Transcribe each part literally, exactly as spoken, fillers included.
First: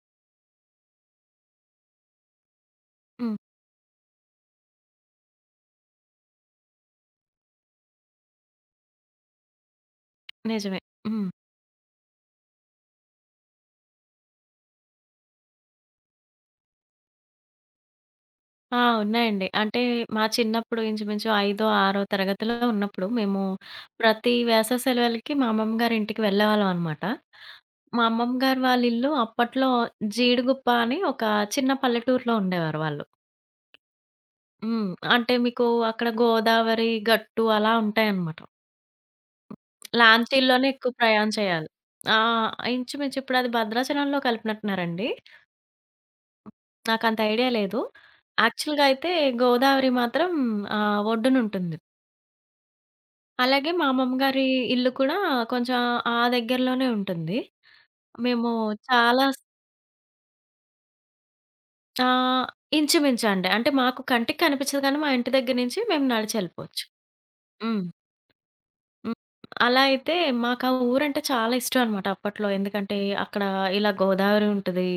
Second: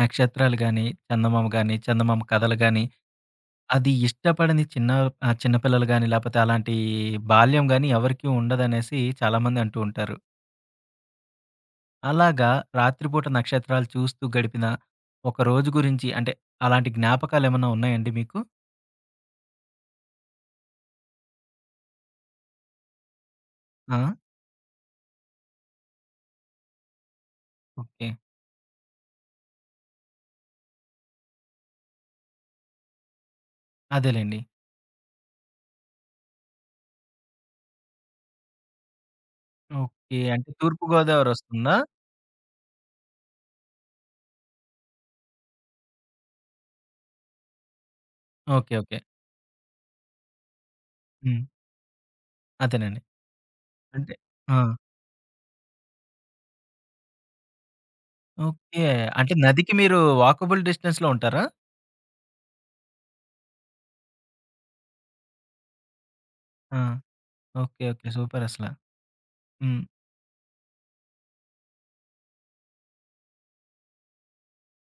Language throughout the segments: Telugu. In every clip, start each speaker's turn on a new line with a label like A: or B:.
A: నక్షత్రాలు గాని, చందమామ గాని, చందమామ కథలు గాని,
B: హ్మ్.
A: అది ఇష్టపడని చిన్న ఆహ్, చిన్న పిల్లలు గాని, లేపోతే అలాంటి బాల్యం గాని ఎవరికీ ఉండదనేసి చాలామంది అంటూ ఉంటారు.
B: నిజమే. హ్మ్.
A: అలాగా రాత్రిపూట నక్షత్రాలు చూస్తూ గడిపిన ఒక రోజు గురించి అంటే అలాంటి జ్ఞాపకాలేమన్నా ఉన్నాయండి మీకు?
B: ఆ! ఉన్నాయండి. అంటే మా చిన్నప్పుడు ఇంచుమించు ఐదో, ఆరో తరగతిలో ఉన్నప్పుడు మేము
A: ఆ!
B: ప్రతి వేసవి సెలవులకి మా అమ్మమ్మ గారి ఇంటికి వెళ్ళేవాళ్ళం అనమాట. మా
A: ఓకే.
B: అమ్మమ్మ గారు వాళ్ళ ఇల్లు అప్పట్లో జీడిగుప్ప అని ఒక చిన్న పల్లెటూరులో ఉండేవారు వాళ్ళు.
A: అదేలెండి.
B: హ్మ్. అంటే మీకు అక్కడ గోదావరి గట్టు అలా ఉంటాయన్నమాట.
A: ఓకే. అంటే
B: లాంచీల్లోనే
A: తూర్పు
B: ఎక్కువ
A: గోదావరి
B: ప్రయాణం చేయాలి.
A: వస్తుందా?
B: ఆ! ఇంచుమించు ఇప్పుడు అది భద్రాచలంలో కలిపినట్టున్నారండి. నాకంత ఐడియా లేదు.
A: ఓకే.
B: యాక్చువల్‌గా
A: ఓకే.
B: అయితే గోదావరి మాత్రం ఆహ్,
A: హ్మ్.
B: ఒడ్డునుంటుంది.
A: అదేనండి.
B: అలాగే మా
A: అంటే
B: అమ్మమ్మగారి
A: ఆ!
B: ఇల్లు కూడా కొంచెం ఆ దగ్గరలోనే ఉంటుంది. మేము
A: ఓకే.
B: చాలా
A: అంటే
B: స్
A: నదికి మీరు వాకబుల్ డిస్టెన్స్‌లో ఉంటారా?
B: ఆహ్, ఇంచుమించండి. అంటే మాకు కంటికి కనిపించదు కానీ మా ఇంటి దగ్గర నుంచి మేము
A: ఆ!
B: నడిచెళ్ళిపోవచ్చు.
A: ఓకే.
B: హ్మ్.
A: ఓకే. సూపర్ అసల.
B: హ్మ్. అలా
A: హ్మ్.
B: అయితే మాకా ఊరంటే చాలా ఇష్టం అనమాట అప్పట్లో. ఎందుకంటే అక్కడ ఇలా గోదావరి ఉంటది.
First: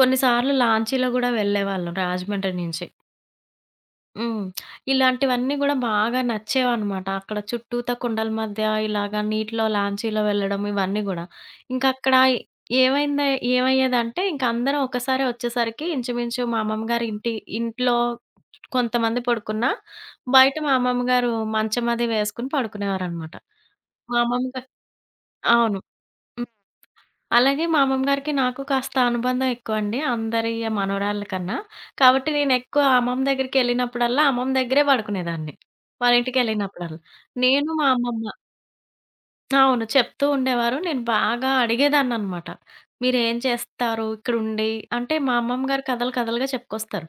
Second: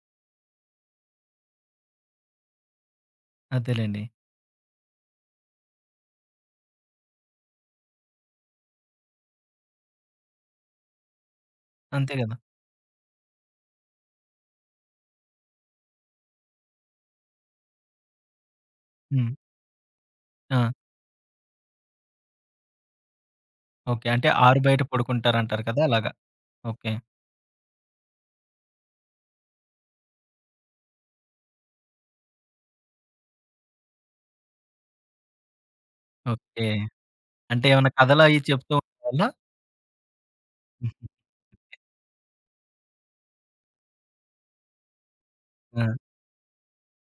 B: కొన్నిసార్లు లాంచీలో గూడా వెళ్ళేవాళ్ళం రాజమండ్రి నుంచి.
A: అదేలెండి.
B: హ్మ్. ఇలాంటివన్నీ గూడా బాగా నచ్చేవన్నమాట. అక్కడ చుట్టూతా కొండల మధ్య ఇలాగ నీటిలో లాంచీలో వెళ్ళడం ఇవన్నీ గూడా.
A: అంతే
B: ఇంకక్కడ
A: గదా!
B: ఏమైందే ఏమయ్యేదంటే ఇంక అందరం ఒకసారే ఒచ్చేసరికి ఇంచుమించు మా అమ్మమ్మ గారి ఇంటి ఇంట్లో కొంతమంది
A: హ్మ్.
B: పడుకున్నా, బయట
A: ఆ!
B: మా అమ్మమ్మ గారు మంచం అది వేసుకొని పడుకునేవారనమాట.
A: ఓకే.
B: మా
A: అంటే
B: అమ్మమ్మ
A: ఆరు
B: గా
A: బయట పడుకుంటారంటారు
B: అవును.
A: కదా! అలాగా. ఓకే.
B: అలాగే మా అమ్మమ్మగారికి నాకు కాస్త అనుబంధం ఎక్కువండి, అందరి మనవరాళ్ళ కన్నా. కాబట్టి నేనెక్కువ అమ్మమ్మ దగ్గరికెళ్ళినప్పుడల్లా, అమ్మమ్మ దగ్గరే పడుకునేదాన్ని, వాళ్ళ
A: ఓకే.
B: ఇంటికెళ్ళినప్పుడల్లా.
A: అంటే
B: నేను మా
A: ఏమన్నా
B: అమ్మమ్మ
A: కథలయి చెప్తూ ఉండేవాళ్ళా?
B: అవును, చెప్తూ ఉండేవారు. నేను బాగా అడిగేదాన్ననమాట, మీరేం చేస్తారు ఇక్కడుండి? అంటే మా అమ్మమ్మ గారు
A: ఆ!
B: కథలు కథలుగా చెప్పుకొస్తారు.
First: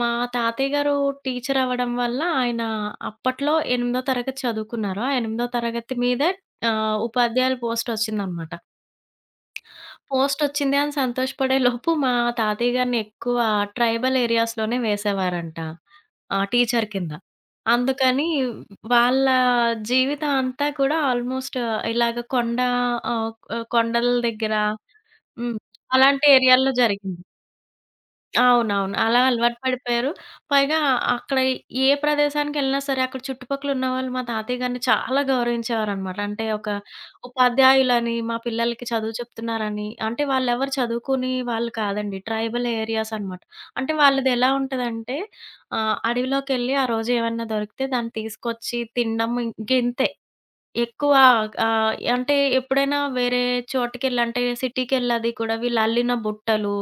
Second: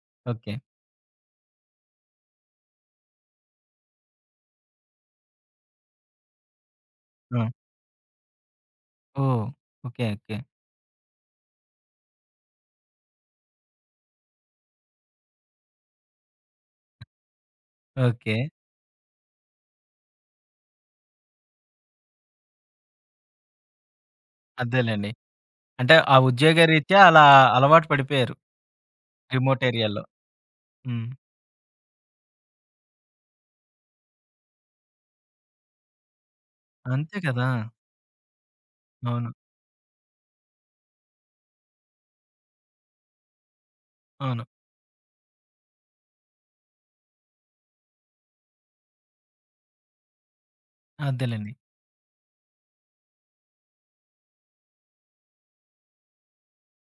B: మా
A: ఓకే.
B: తాతయ్య గారు టీచర్ అవ్వడం వల్ల ఆయన అప్పట్లో ఎనిమిదో తరగతి చదువుకున్నారు. ఆ ఎనిమిదో తరగతి మీదే ఆహ్,
A: ఆ!
B: ఉపాధ్యాయుల పోస్టొచ్చిందనమాట.
A: ఓహ్! ఓకే. ఓకే.
B: పోస్టొచ్చింది అని సంతోషపడే లోపు మా తాతయ్య గారిని ఎక్కువ ట్రైబల్ ఏరియాస్‌లోనే వేసేవారంట. ఆ! టీచర్ కింద. అందుకని
A: ఓకే.
B: వాళ్ళ జీవితం అంతా కూడా ఆల్‌మోస్ట్ ఇలాగ కొండ ఆహ్, ఆహ్, కొండల దగ్గర,
A: అదేలెండి.
B: హ్మ్.
A: అంటే ఆ
B: అలాంటి ఏరియాల్లో
A: ఉద్యోగరీత్యా
B: జరిగింది.
A: అలా అలవాటు పడిపోయారు.
B: అవునవును, అలా అలవాటు
A: రిమోట్ ఏరియాలో.
B: పడిపోయారు. పైగా
A: హ్మ్.
B: అక్కడ ఏ ప్రదేశానికెళ్ళినా సరే అక్కడ చుట్టుపక్కల ఉన్నవాళ్ళు మా తాతయ్య గారిని చాలా గౌరవించేవారనమాట. అంటే ఒక
A: అంతే కదా!
B: ఉపాధ్యాయులని, మా పిల్లలకి చదువు
A: అవును.
B: చెప్తున్నారని. అంటే వాళ్ళెవరు చదువుకుని వాళ్ళు కాదండి. ట్రైబల్ ఏరియాస్ అనమాట. అంటే వాళ్ళది
A: అవును.
B: ఎలా ఉంటదంటే, ఆహ్, అడవిలోకెళ్ళి ఆ రోజు ఏమన్నా దొరికితే దాన్ని తీసుకొచ్చి తినడం ఇంకింతే. ఎక్కువ
A: అదేలెండి.
B: ఆహ్, అంటే ఎప్పుడైనా వేరే చోటకెళ్ళి, అంటే సిటీకెళ్ళి అది కూడా, వీళ్ళు అల్లిన బుట్టలు,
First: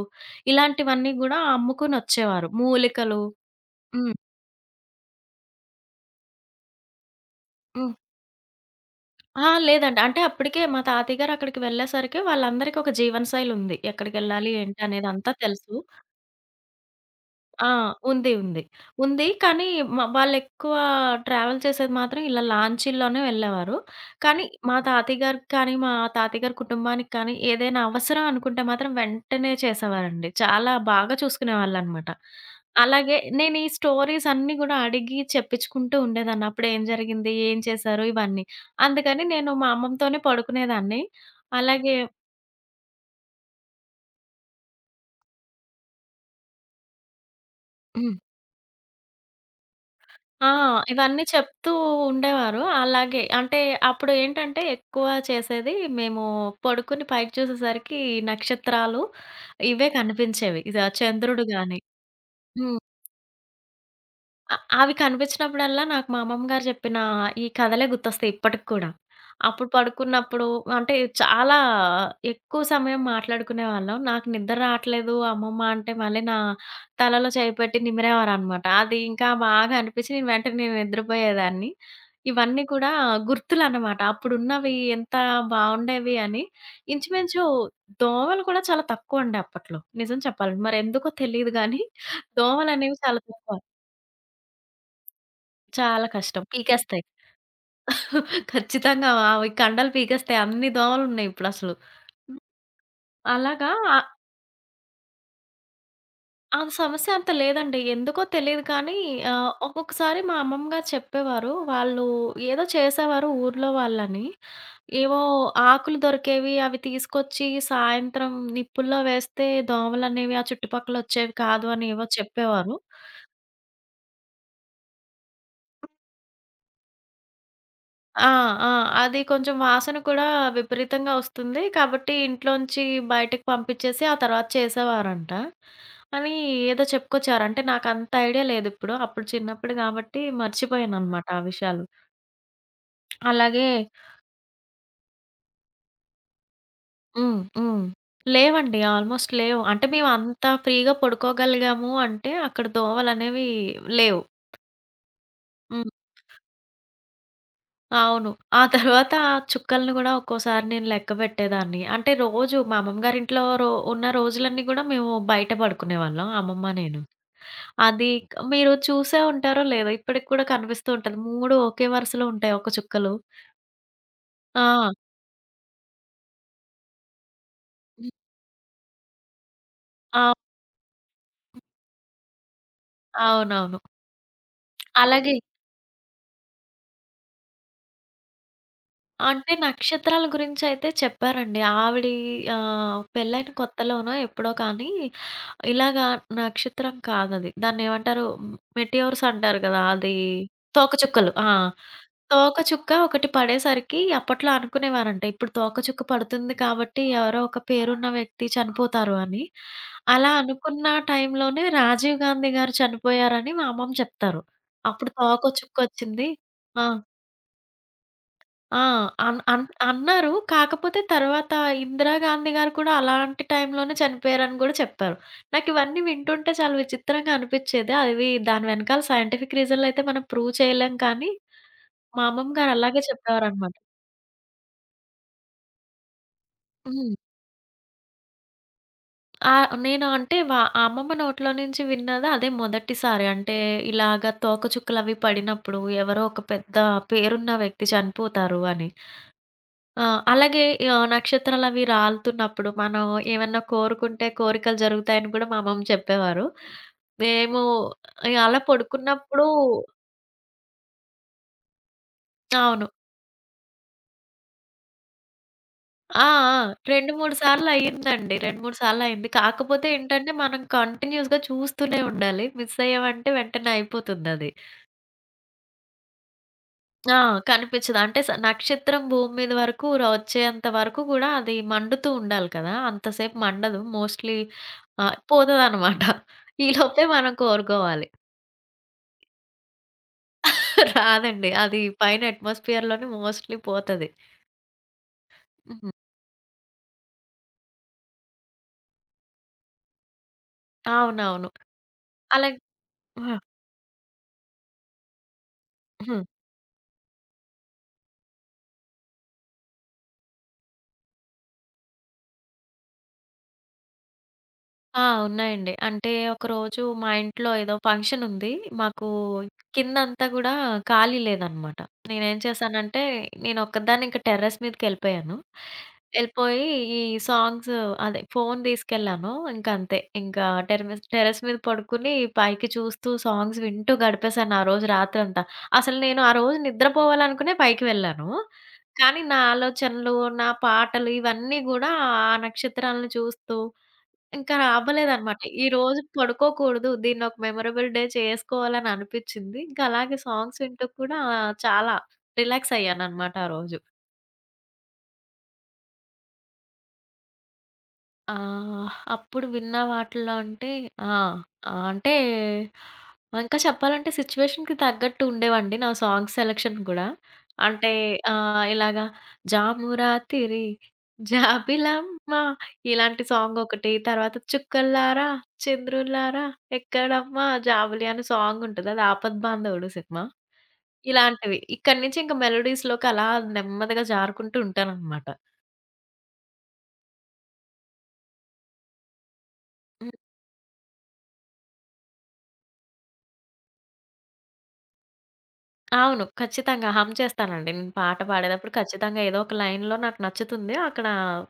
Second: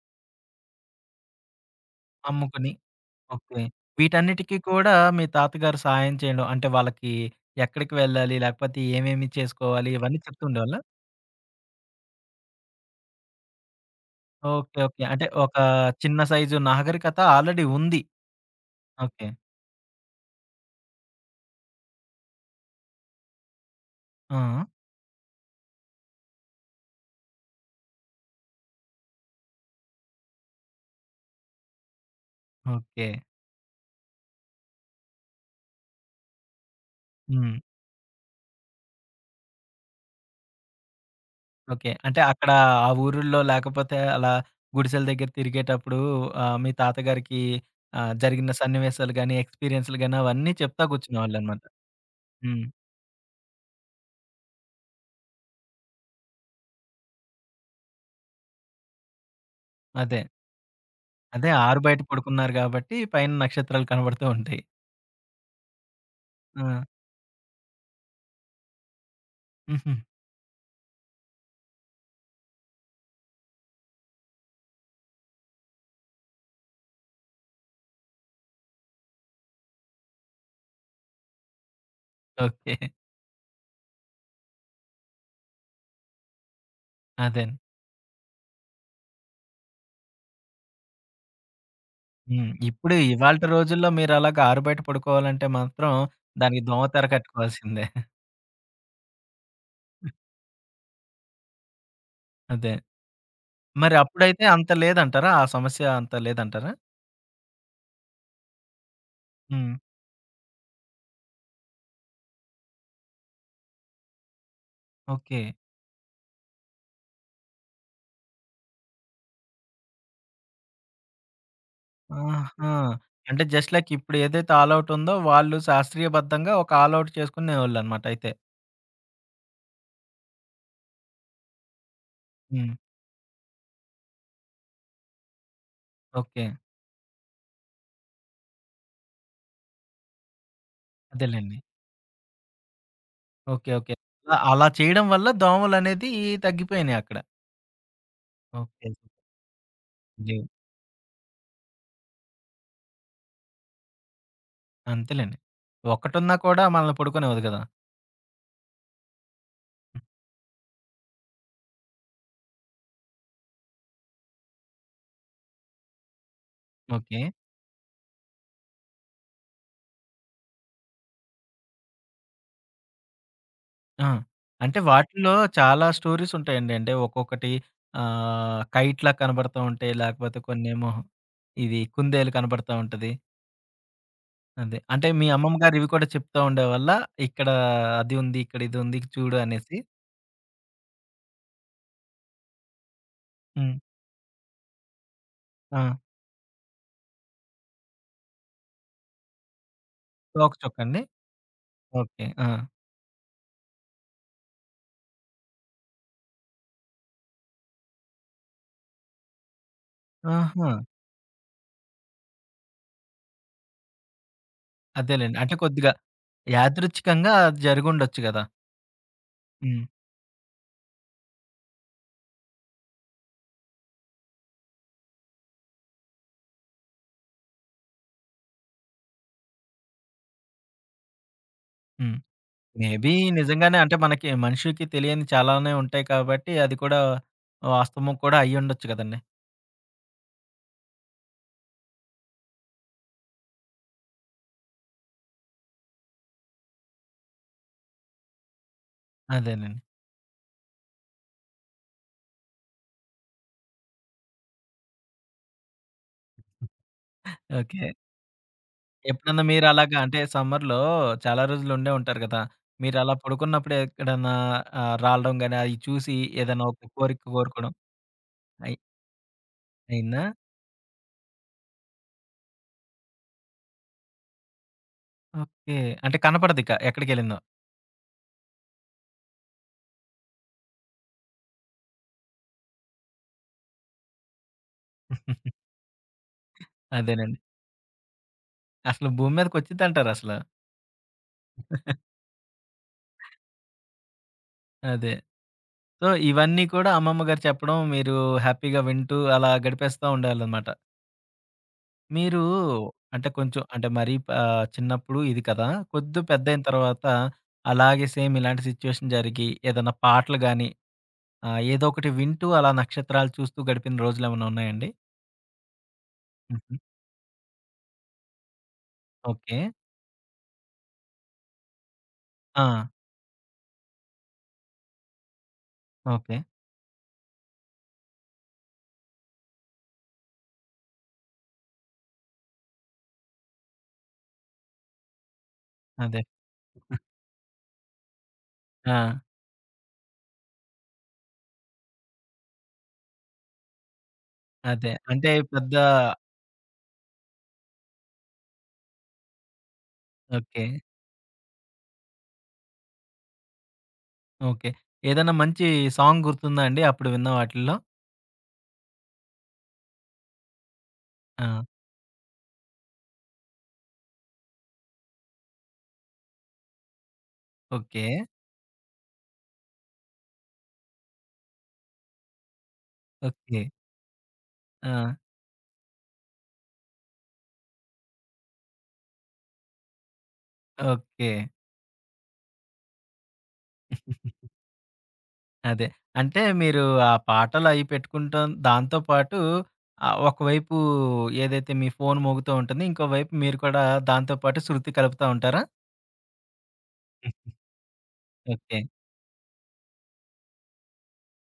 B: ఇలాంటివన్నీ గూడా అమ్ముకొనొచ్చేవారు,
A: అమ్ముకుని.
B: మూలికలు.
A: ఓకే.
B: హ్మ్.
A: వీటన్నిటికి కూడా మీ తాతగారు సహాయం చేయడం అంటే వాళ్ళకి ఎక్కడికి
B: హ్మ్.
A: వెళ్ళాలి? లేకపోతే ఏమేమి
B: ఆ!
A: చేసుకోవాలి?
B: లేదండి.
A: ఇవన్నీ
B: అంటే
A: చెప్తూ
B: అప్పటికే
A: ఉండేవాళ్ళా?
B: మా తాతయ్య గారు అక్కడికి వెళ్ళేసరికి వాళ్ళందరికీ ఒక జీవనశైలి ఉంది. ఎక్కడికెళ్ళాలి
A: ఓకే.
B: ఏంటి
A: ఓకే. అంటే
B: అనేదంతా
A: ఒక
B: తెలుసు.
A: చిన్న సైజు నాగరికత ఆల్రెడీ
B: ఆ!
A: ఉంది.
B: ఉంది. ఉంది. ఉంది.
A: ఓకే.
B: కానీ మ వాళ్ళెక్కువ ట్రావెల్ చేసేది మాత్రం ఇలా లాంచీల్లోనే వెళ్ళేవారు. కానీ
A: ఆ!
B: మా తాతయ్య గారికి కానీ, మా తాతయ్య గారి కుటుంబానికి కానీ ఏదైనా అవసరం అనుకుంటే మాత్రం వెంటనే చేసేవారండి. చాలా బాగా చూసుకునేవాళ్ళనమాట.
A: ఓకే.
B: అలాగే నేను ఈ స్టోరీస్ అన్నీ గూడా అడిగి చెప్పించుకుంటూ ఉండేదాన్ని. అప్పుడేం జరిగింది?
A: హ్మ్.
B: ఏం చేశారు? ఇవన్నీ. అందుకని నేను మా అమ్మమ్మతోనే పడుకునేదాన్ని.
A: ఓకే.
B: అలాగే
A: అంటే అక్కడ ఆ ఊరుల్లో లేకపోతే అలా గుడిసెల దగ్గర తిరిగేటప్పుడు ఆహ్, మీ తాతగారికి ఆహ్,
B: హ్మ్.
A: జరిగిన సన్నివేశాలు గాని, ఎక్స్‌పీరియన్స్‌లు గాని
B: ఆ!
A: అవన్నీ చెప్తా
B: ఇవన్నీ
A: కూర్చునేవాళ్ళనమాట.
B: చెప్తూ ఉండేవారు.
A: హ్మ్.
B: అలాగే అంటే అప్పుడు ఏంటంటే ఎక్కువ చేసేది, మేము పడుకుని పైకి చూసేసరికి నక్షత్రాలు ఇవే
A: అదే.
B: కనిపించేవి, ఇది ఆ చంద్రుడు
A: అదే ఆరు
B: గాని.
A: బయట పడుకున్నారు
B: హ్మ్.
A: గాబట్టి పైన నక్షత్రాలు కనబడుతూ
B: అ
A: ఉంటాయి.
B: అవి కనిపించినప్పుడల్లా నాకు మా అమ్మమ్మ
A: ఆ!
B: గారు చెప్పిన ఈ కథలే గుర్తొస్తాయి ఇప్పటికి కూడా. అప్పుడు
A: హుహు.
B: పడుకున్నప్పుడు అంటే చాలా ఎక్కువ సమయం మాట్లాడుకునేవాళ్ళం. నాకు నిద్ర రావట్లేదు అమ్మమ్మ అంటే మళ్ళీ నా తలలో చేయి పెట్టి నిమిరేవారనమాట. అది ఇంకా బాగా అనిపించి నేను వెంటనే నేను నిద్రపోయేదాన్ని. ఇవన్నీ
A: ఓకే.
B: కూడా గుర్తులనమాట, అప్పుడున్నవి ఎంత బావుండేవి అని. ఇంచుమించు
A: అదేండి.
B: దోమలు కూడా చాలా తక్కువండి అప్పట్లో నిజం చెప్పాలంటే. మరెందుకో తెలీదు గానీ
A: హ్మ్. ఇప్పుడు
B: దోమలనేవి చాలా
A: ఇవాల్టి
B: తక్కువ.
A: రోజుల్లో మీరలాగా ఆరు బయట పడుకోవాలంటే మాత్రం
B: చాలా కష్టం,
A: దానికి
B: పీకేస్తాయి.
A: దోమతెర కట్టుకోవాల్సిందే.
B: ఖచ్చితంగా అవి కండలు పీకేస్తాయి. అన్ని దోమలున్నాయిప్పుడసలు. హ్మ్.
A: అదే.
B: అలాగా
A: మరి
B: ఆహ్,
A: అప్పుడైతే అంత లేదంటారా? ఆ సమస్య అంత
B: ఆ
A: లేదంటారా?
B: సమస్య అంత లేదండి. ఎందుకో తెలీదు కానీ ఆహ్,
A: హ్మ్.
B: ఒక్కొక్కసారి మా అమ్మమ్మ గారు చెప్పేవారు, వాళ్ళు ఏదో చేసేవారు ఊర్లో వాళ్ళని. ఏవో
A: ఓకే.
B: ఆకులు దొరికేవి, అవి తీసుకొచ్చి సాయంత్రం నిప్పుల్లో వేస్తే దోమలనేవి ఆ చుట్టుపక్కలొచ్చేవి కాదు అని ఏవో
A: ఆహా!
B: చెప్పేవారు.
A: అంటే జస్ట్ లైక్ ఇప్పుడు ఏదైతే ఆల్ ఔట్ ఉందో వాళ్ళు శాస్త్రీయబద్ధంగా ఒక ఆల్ ఔట్ చేసుకునేవాళ్ళనమాట
B: ఆ!
A: అయితే.
B: ఆ! అది కొంచెం వాసన కూడా విపరీతంగా వస్తుంది, కాబట్టి
A: హ్మ్.
B: ఇంట్లోంచి బయటకి పంపించేసి ఆ తర్వాత చేసేవారంట అని
A: ఓకే.
B: ఏదో చెప్పుకొచ్చారు. అంటే నాకంత ఐడియా లేదిప్పుడు. అప్పుడు చిన్నప్పుడు కాబట్టి మర్చిపోయాననమాట ఆ
A: అదేలెండి.
B: విషయాలు. అలాగే
A: ఓకే. ఓకే. అలా అలా చేయడం వల్ల దోమలనేది తగ్గిపోయినాయి అక్కడ.
B: హ్మ్. హ్మ్. లేవండి.
A: ఓకే.
B: ఆల్‌మోస్ట్ లేవు. అంటే
A: లేవు.
B: మేమంత ఫ్రీగా పడుకోగలిగాము అంటే అక్కడ దోవలనేవి లేవు.
A: అంతేలెండి.
B: హ్మ్.
A: ఒకటున్నా కూడా మనల్ని పడుకోనివ్వదు కదా!
B: అవును. ఆ తర్వాత ఆ చుక్కల్ని గూడా ఒక్కోసారి నేను లెక్కబెట్టేదాన్ని. అంటే రోజు మా అమ్మమ్మ గారింట్లో రో ఉన్న రోజులన్నీ గూడా మేము బయట పడుకునేవాళ్ళం అమ్మమ్మ, నేను.
A: ఓకే.
B: అది క్ మీరు చూసే ఉంటారో లేదో ఇప్పటికి కూడా కనిపిస్తూ ఉంటది, మూడు ఒకే వరుసలో ఉంటాయి ఒక చుక్కలు.
A: ఆ! అంటే
B: ఆ!
A: వాటిల్లో చాలా స్టోరీస్ ఉంటాయండి. అంటే ఒక్కొక్కటి
B: హ్మ్.
A: ఆహ్, కైట్‌లా కనబడతా ఉంటాయి.
B: ఆ!
A: లేకపోతే కొన్నేమో ఇది కుందేలు కనబడతా ఉంటది.
B: అవునవును.
A: అదే. అంటే మీ
B: అలాగే
A: అమ్మమ్మ గారు ఇవి కూడా చెప్తా ఉండేవాళ్ళా? ఇక్కడ అది ఉంది. ఇక్కడ ఇది ఉంది చూడు
B: అంటే
A: అనేసి.
B: నక్షత్రాల గురించయితే చెప్పారండి. ఆవిడి ఆహ్, పెళ్ళైన
A: హ్మ్.
B: కొత్తలోనో ఎప్పుడో కానీ
A: ఆ!
B: ఇలాగా, నక్షత్రం కాదది. దాన్నేమంటారు? మెటియోర్స్ అంటారు కదా! అది
A: తోకచుక్క అండి?
B: తోకచుక్కలు. ఆ!
A: ఓకే. ఆ!
B: తోకచుక్క ఒకటి పడేసరికి అప్పట్లో అనుకునేవారంట, ఇప్పుడు తోకచుక్క పడుతుంది కాబట్టి ఎవరో ఒక పేరున్న వ్యక్తి చనిపోతారు అని. అలా
A: ఆహా!
B: అనుకున్న టైంలోనే రాజీవ్ గాంధీ గారు చనిపోయారని మా అమ్మమ్మ చెప్తారు. అప్పుడు
A: అదేలెండి. అంటే కొద్దిగా
B: తోకచుక్కొచ్చింది. ఆ!
A: యాదృచ్చికంగా జరిగుండొచ్చు గదా!
B: ఆ! అన్ అన్
A: హ్మ్.
B: అన్నారు. కాకపోతే తర్వాత ఇందిరాగాంధీ గారు కూడా అలాంటి టైంలోనే చనిపోయారని గూడా చెప్పారు. నాకివన్నీ వింటుంటే చాలా విచిత్రంగా అనిపిచ్చేది. అవి దాని వెనకాల సైంటిఫిక్ రీజన్‌లయితే మనం ప్రూవ్ చేయలేం కానీ,
A: హ్మ్.
B: మా అమ్మమ్మ గారు అలాగే
A: మేబీ
B: చెప్పేవారనమాట.
A: నిజంగానే అంటే మనకి మనిషికి తెలియని చాలానే ఉంటాయి కాబట్టి అది కూడా
B: హ్మ్.
A: వాస్తవం కూడా అయ్యుండొచ్చు కదండీ!
B: ఆహ్, నేను అంటే వా ఆ అమ్మమ్మ నోట్లో నుంచి విన్నది అదే మొదటిసారి. అంటే ఇలాగ తోకచుక్కలవి పడినప్పుడు ఎవరో ఒక పెద్ద పేరున్న వ్యక్తి చనిపోతారు అని.
A: అదేనండి.
B: ఆ! అలాగే ఆహ్, నక్షత్రాలవి రాలుతున్నప్పుడు మనం ఏమన్నా కోరుకుంటే కోరికలు జరుగుతాయని కూడా మా అమ్మమ్మ చెప్పేవారు. మేము
A: ఓకే.
B: ఇగ అలా
A: ఎప్పుడన్నా
B: పడుకున్నప్పుడు
A: మీరలాగా అంటే సమ్మర్‌లో చాలా రోజులు ఉండే ఉంటారు కదా!
B: అవును.
A: మీరలా పడుకున్నప్పుడు ఎక్కడన్నా ఆహ్, రాలడం గాని అయి చూసి
B: ఆ! ఆ!
A: ఏదైనా ఒక
B: రెండు,
A: కోరిక
B: మూడు సార్లు
A: కోరుకోవడం
B: అయిందండి. రెండు,
A: అయి
B: మూడు సార్లు అయింది. కాకపోతే
A: అయిందా?
B: ఏంటంటే మనం కంటిన్యూయస్‌గా చూస్తూనే ఉండాలి. మిస్ అయ్యామంటే వెంటనే అయిపోతుందది.
A: ఓకే. అంటే కనపడదిక
B: ఆ!
A: ఎక్కడికెళ్ళిందో.
B: కనిపించదు. అంటే స నక్షత్రం భూమి మీద వరకు ర వచ్చేంత వరకు గూడా అది మండుతూ ఉండాలి కదా! అంతసేపు మండదు, మోస్ట్‌లీ ఆహ్, పోతదనమాట. ఈ లోపే మనం
A: అదేనండి.
B: కోరుకోవాలి.
A: అసలు భూమి మీదకొచ్చిద్దంటారసలు.
B: రాదండి. అది పైన అట్మాస్ఫియర్‌లోనే మోస్ట్‌లీ పోతది.
A: అదే.
B: హ్మ్.
A: సో, ఇవన్నీ కూడా అమ్మమ్మ గారు చెప్పడం మీరు హ్యాపీగా వింటూ అలా గడిపేస్తా ఉండేవాళ్ళనమాట.
B: అవునవును.
A: మీరు
B: అలాగే
A: అంటే
B: ఆ!
A: కొంచెం అంటే మరీ ఆహ్, చిన్నప్పుడు ఇది కదా!
B: హ్మ్.
A: కొద్దిగా పెద్దయిన తర్వాత అలాగే సేమ్ ఇలాంటి సిట్యుయేషన్ జరిగి ఏదైనా పాటలు గాని ఆహ్, ఏదో ఒకటి వింటూ అలా నక్షత్రాలు చూస్తూ గడిపిన రోజులేమన్నా ఉన్నాయండి?
B: ఆ! ఉన్నాయండి. అంటే
A: హుహు.
B: ఒకరోజు మా ఇంట్లో ఏదో ఫంక్షన్ ఉంది. మాకు
A: ఓకే.
B: కిందంతా గూడా ఖాళీ లేదనమాట. నేనేం
A: ఆ!
B: చేశానంటే నేనొక్కదాన్ని ఇంక టెర్రస్ మీదకెళ్ళిపోయాను.
A: ఓకే.
B: ఎళ్ళిపోయి ఈ సాంగ్స్ అదే ఫోన్ తీసుకెళ్ళాను. ఇంకంతే. ఇంకా టెర్రస్ టెర్రస్ మీద పడుకొని పైకి చూస్తూ సాంగ్స్ వింటూ గడిపేశాను ఆ రోజు రాత్రంతా. అసలు
A: అదే.
B: నేను ఆ రోజు నిద్రపోవాలనుకునే పైకి వెళ్ళాను.
A: ఆ!
B: కానీ నా ఆలోచనలు, నా పాటలు ఇవన్నీ గూడా ఆ నక్షత్రాలను చూస్తూ ఇంకా
A: అదే. అంటే
B: అవ్వలేదనమాట. ఈ
A: పెద్ద
B: రోజు పడుకోకూడదు, దీన్నొక మెమరబుల్ డే చేసుకోవాలని అనిపిచ్చింది. ఇంకా అలాగే సాంగ్స్
A: ఓకే.
B: వింటూ కూడా చాలా రిలాక్స్ అయ్యాననమాట ఆ రోజు.
A: ఓకే. ఏదైనా మంచి సాంగ్ గుర్తుందా అండి అప్పుడు విన్న వాటిల్లో?
B: ఆహ్, అప్పుడు విన్న వాటిల్లో అంటే ఆ!
A: ఆ!
B: ఆహ్, అంటే ఇంకా చెప్పాలంటే సిట్యుయేషన్‌కి తగ్గట్టు ఉండేవండి నా సాంగ్ సెలక్షన్ గూడా. అంటే
A: ఓకే.
B: ఆహ్, ఇలాగా, జామురాతిరి జాబిలమ్మ ఇలాంటి సాంగ్
A: ఓకే.
B: ఒకటి. తర్వాత
A: ఆ!
B: చుక్కల్లారా చంద్రుల్లారా ఎక్కడమ్మా జాబులి అనే సాంగ్ ఉంటది. అది 'ఆపద్బాంధవుడు' సినిమా.
A: ఓకే.
B: ఇలాంటివి. ఇక్కడి నుంచి ఇంకా మెలోడీస్‌లోకి అలా నెమ్మదిగా జారుకుంటూ ఉంటాననమాట.
A: అదే. అంటే మీరు ఆ పాటలయి పెట్టుకుంటాం. దాంతో పాటు ఆహ్, ఒకవైపు ఏదైతే మీ ఫోను మోగుతూ ఉంటుంది. ఇంకోవైపు మీరు కూడా దాంతో పాటు శృతి కలుపుతా ఉంటారా?
B: అవును, ఖచ్చితంగా హమ్ చేస్తానండి. నేను పాట పాడేటప్పుడు
A: ఓకే.
B: ఖచ్చితంగా ఏదో ఒక లైన్‌లో నాకు నచ్చుతుంది, అక్కడ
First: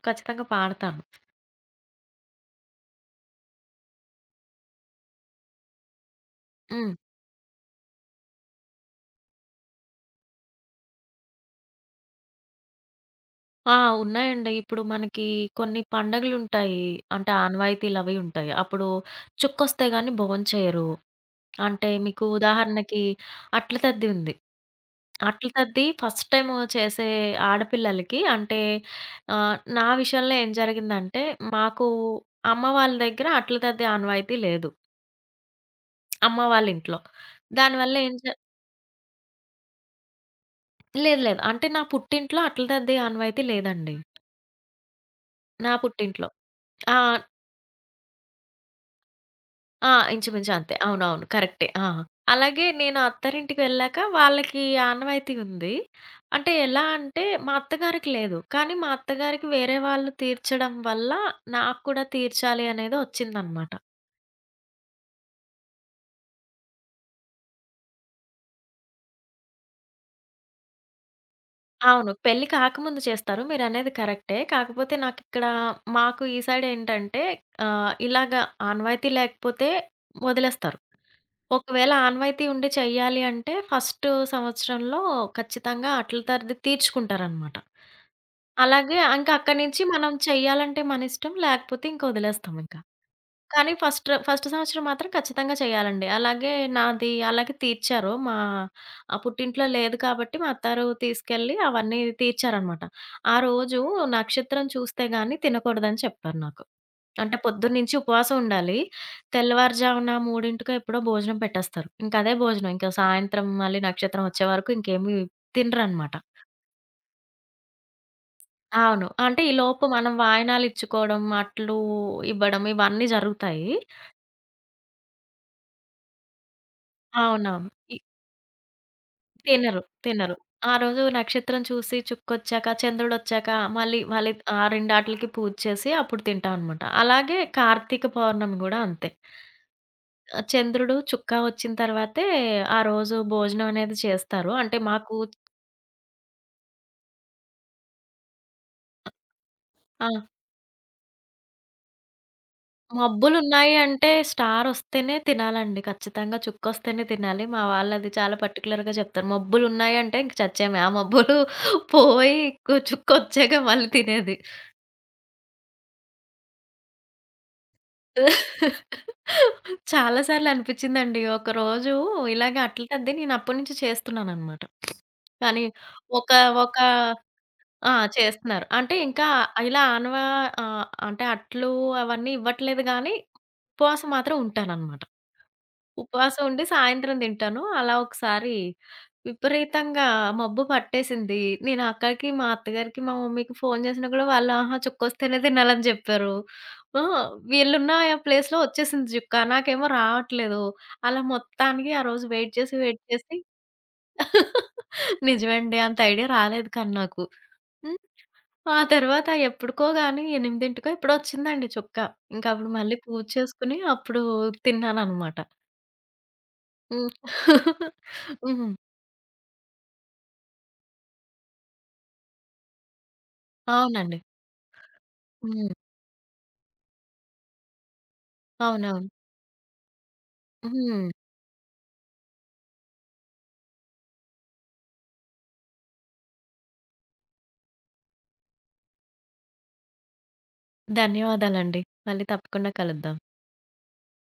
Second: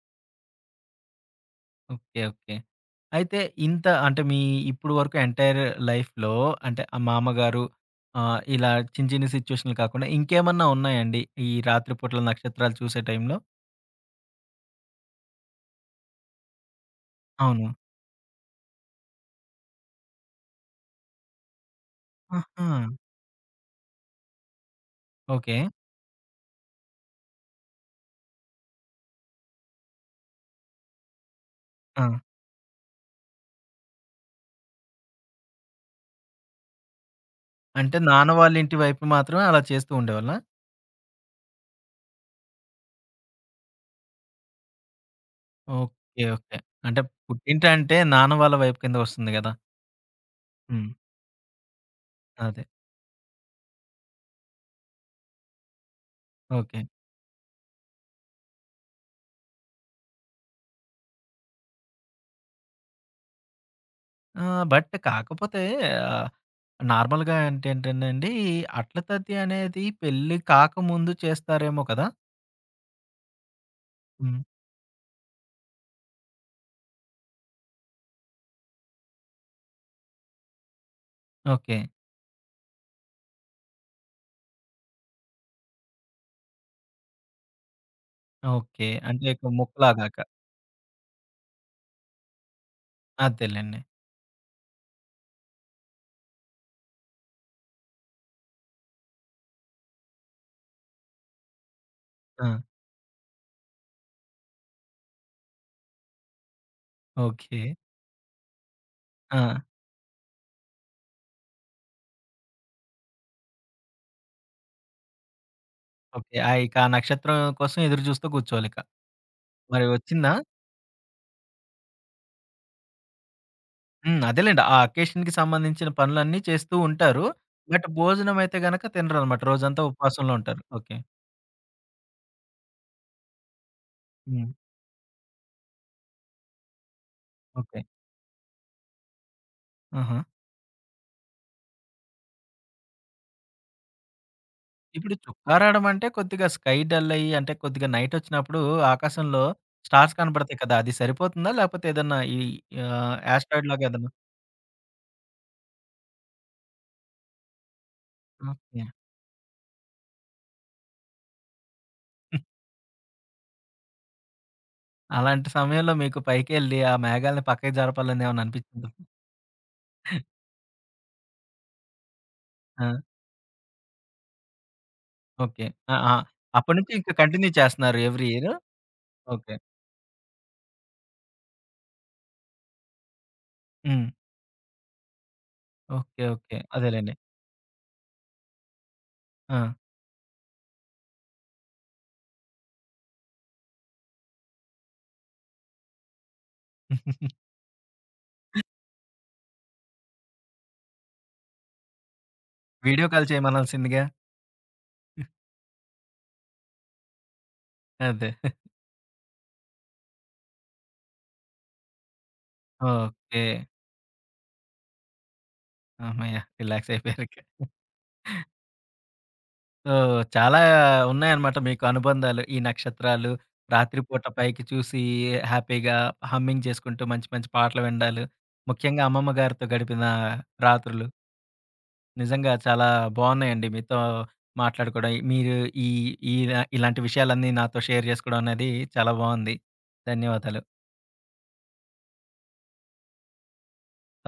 B: ఖచ్చితంగా పాడతాను.
A: ఓకే. ఓకే. అయితే ఇంత అంటే మీ ఇప్పుడు వరకు ఎంటైర్ లైఫ్‌లో అంటే
B: హ్మ్.
A: ఆ మామగారు ఆహ్, ఇలా చిన్న చిన్న సిట్యుయేషన్‌లు కాకుండా ఇంకేమన్నా ఉన్నాయండి? ఈ రాత్రి పూటల నక్షత్రాలు చూసే టైంలో?
B: ఆ! ఉన్నాయండి. ఇప్పుడు మనకి కొన్ని పండగలుంటాయి, అంటే
A: అవును.
B: ఆనవాయితీలవి ఉంటాయి. అప్పుడు చుక్కొస్తే గాని భోంచేయరు. అంటే మీకు
A: ఆహా!
B: ఉదాహరణకి అట్ల తద్ది ఉంది. అట్ల
A: ఓకే.
B: తద్ది ఫస్ట్ టైమ్ చేసే ఆడపిల్లలకి అంటే ఆహ్, నా విషయంలో ఏం జరిగిందంటే, మాకు
A: ఆ!
B: అమ్మ వాళ్ళ దగ్గర అట్ల తద్ది ఆనవాయితీ లేదు, అమ్మ వాళ్ళింట్లో. దానివల్ల
A: అంటే
B: ఏం
A: నాన్న
B: చే
A: వాళ్ళ ఇంటి వైపు మాత్రమే అలా చేస్తూ ఉండేవాళ్ళా?
B: లేదు లేదు. అంటే నా పుట్టింట్లో అట్లది ఆనవాయితీ లేదండి, నా
A: ఓకే.
B: పుట్టింట్లో.
A: ఓకే.
B: ఆ!
A: అంటే పుట్టింటంటే నాన్న వాళ్ళ వైపు కింద వస్తుంది గదా!
B: ఆ! ఇంచుమించు అంతే.
A: హ్మ్.
B: అవునవును, కరెక్టే. ఆ!
A: అదే.
B: అలాగే నేను అత్తారింటికి వెళ్ళాక వాళ్ళకి ఆనవాయితీ ఉంది. అంటే
A: ఓకే.
B: ఎలా అంటే మా అత్తగారికి లేదు, కానీ మా అత్తగారికి వేరే వాళ్ళు తీర్చడం వల్ల నాకు కూడా తీర్చాలి అనేది ఒచ్చిందనమాట.
A: ఆహ్, బట్ కాకపోతే ఆహ్, నార్మల్‌గా అంటే ఏంటండి అట్ల తద్ది అనేది పెళ్లి కాకముందు చేస్తారేమో కదా!
B: అవును, పెళ్లి కాకముందు చేస్తారు, మీరనేది కరెక్టే.
A: హ్మ్.
B: కాకపోతే నాకిక్కడ, మాకు ఈ సైడ్ ఏంటంటే ఆహ్, ఇలాగ ఆనవాయితీ లేకపోతే వదిలేస్తారు.
A: ఓకే.
B: ఒకవేళ ఆనవాయితీ ఉండి చెయ్యాలి అంటే ఫస్ట్ సంవత్సరంలో ఖచ్చితంగా అట్ల తరది తీర్చుకుంటారనమాట.
A: ఓకే.
B: అలాగే
A: అంటే
B: ఇంక
A: ఇక
B: అక్కడి నుంచి మనం
A: ముక్కలాగాక.
B: చెయ్యాలంటే మన ఇష్టం, లేకపోతే ఇంక వదిలేస్తాం ఇంక. కానీ
A: అదేలెండి.
B: ఫస్ట్ ఫస్ట్ సంవత్సరం మాత్రం ఖచ్చితంగా చేయాలండి. అలాగే నాది అలాగే తీర్చారు. మా ఆ పుట్టింట్లో లేదు కాబట్టి మా అత్తారు తీసుకెళ్ళి అవన్నీ
A: ఆ!
B: తీర్చారనమాట. ఆ రోజు నక్షత్రం చూస్తే గాని తినకూడదని చెప్పారు నాకు. అంటే
A: ఓకే.
B: పొద్దున్నుంచి ఉపవాసం ఉండాలి.
A: ఆ!
B: తెల్లవారుజామున మూడుకో ఎప్పుడో భోజనం పెట్టేస్తారు. ఇంకా అదే భోజనం. ఇంకా సాయంత్రం మళ్ళీ నక్షత్రం వచ్చే వరకు ఇంకేమి తినరనమాట.
A: ఓకే. ఆ! ఇక ఆ నక్షత్రం కోసం ఎదురు చూస్తూ కూర్చోవాలిక.
B: అవును, అంటే ఈలోపు
A: మరి
B: మనం
A: వచ్చిందా?
B: వాయనాలిచ్చుకోవడం, అట్లు ఇవ్వడం ఇవన్నీ జరుగుతాయి.
A: హ్మ్. అదేలెండి. ఆ అకేషన్‌కి సంబంధించిన పనులన్నీ చేస్తూ ఉంటారు.
B: అవునవును,
A: బట్ భోజనం అయితే గనక తినరనమాట. రోజంతా
B: తినరు,
A: ఉపవాసంలో
B: తినరు.
A: ఉంటారు.
B: ఆ
A: ఓకే.
B: రోజు నక్షత్రం చూసి చుక్కొచ్చాక, చంద్రుడొచ్చాక మళ్ళీ మళ్ళీ
A: హ్మ్.
B: ఆ రెండాటిలకి పూజ చేసి అప్పుడు తింటాం అనమాట. అలాగే
A: ఓకే.
B: కార్తీక పౌర్ణమి గూడా అంతే.
A: ఆహా!
B: ఆహ్, చంద్రుడు చుక్క వచ్చిన తర్వాతే ఆ రోజు భోజనం అనేది చేస్తారు. అంటే
A: ఇప్పుడు
B: మాకు
A: చుక్కా రావడం అంటే కొద్దిగా స్కై డల్ అయ్యి అంటే కొద్దిగా నైట్ వచ్చినప్పుడు ఆకాశంలో
B: ఆ!
A: స్టార్స్ కనపడతాయి కదా! అది సరిపోతుందా? లేకపోతే ఏదన్నా ఈ ఆహ్, యాస్ట్రాయిడ్
B: మబ్బులున్నాయి
A: లాగా ఏదన్నా
B: అంటే స్టారొస్తేనే తినాలండి. ఖచ్చితంగా చుక్కొస్తేనే తినాలి. మా వాళ్ళది చాలా
A: ఓకే.
B: పర్టిక్యులర్‌గా చెప్తారు. మబ్బులున్నాయి అంటే ఇంక చచ్చేమే. ఆ మబ్బులు పోయి కు చుక్కొచ్చాక మళ్ళీ తినేది.
A: అలాంటి సమయంలో మీకు పైకెళ్ళి ఆ మేఘాలను పక్కకి జరపాలని ఏమన్నా అనిపించిందా?
B: చాలా సార్లు అనిపించిందండి. ఒకరోజు ఇలాగే
A: ఆ!
B: అట్లతద్ది నేను అప్పటినుంచి చేస్తున్నాననమాట. కానీ
A: ఓకే. ఆ! ఆ!
B: ఒక ఒక
A: అప్పటినుంచి ఇంకా కంటిన్యూ
B: ఆ!
A: చేస్తున్నారు ఎవ్రీ ఇయర్.
B: చేస్తున్నారు. అంటే ఇంకా
A: ఓకే.
B: ఇలా ఆనవా ఆహ్, అంటే అట్లు అవన్నీ ఇవ్వట్లేదు గానీ,
A: హ్మ్.
B: ఉపవాసం మాత్రం ఉంటాననమాట.
A: ఓకే.
B: ఉపవాసం
A: ఓకే.
B: ఉండి
A: అదేలెండి.
B: సాయంత్రం తింటాను. అలా ఒకసారి
A: ఆ!
B: విపరీతంగా మబ్బు పట్టేసింది. నేను అక్కకి, మా అత్తగారికి, మా మమ్మీకి ఫోను చేసినా కూడా వాళ్ళు "ఆహా! చుక్కొస్తేనే తినాలని" చెప్పారు. ఆ! వీళ్ళున్న ప్లేస్‌లో వచ్చేసింది చుక్క, నాకేమో రావట్లేదు. అలా మొత్తానికి ఆ రోజు వెయిట్ చేసి, వెయిట్
A: వీడియో కాల్
B: చేసి
A: చేయమనాల్సిందిగా.
B: నిజమండి. అంత ఐడియా రాలేదు కానీ నాకు. హ్మ్.
A: అదే.
B: ఆ తర్వాత ఎప్పుడుకో గాని ఎనిమిదికో ఎప్పుడో వచ్చిందండి చుక్క. ఇంక అప్పుడు మళ్ళీ పూజ
A: ఓకే.
B: చేసుకొని అప్పుడు తిన్నాననమాట.
A: హమ్మయ్య! రిలాక్స్
B: హ్మ్.
A: అయిపోయారిక.
B: హ్మ్.
A: సో, చాలా ఉన్నాయన్నమాట మీకు అనుబంధాలు. ఈ నక్షత్రాలు,
B: అవునండి.
A: రాత్రిపూట పైకి చూసి
B: హ్మ్.
A: హ్యాపీగా హమ్మింగ్ చేసుకుంటూ మంచి మంచి పాటలు వినడాలు, ముఖ్యంగా
B: అవునవును.
A: అమ్మమ్మ గారితో గడిపిన రాత్రులు.
B: హ్మ్.
A: నిజంగా చాలా బావున్నాయండి మీతో మాట్లాడుకోవడం. మీరు ఈ ఈ ఇలాంటి విషయాలన్నీ నాతో షేర్ చేసుకోవడం అనేది చాలా బావుంది. ధన్యవాదాలు.
B: ధన్యవాదాలండి. మళ్ళీ తప్పకుండా కలుద్దాం.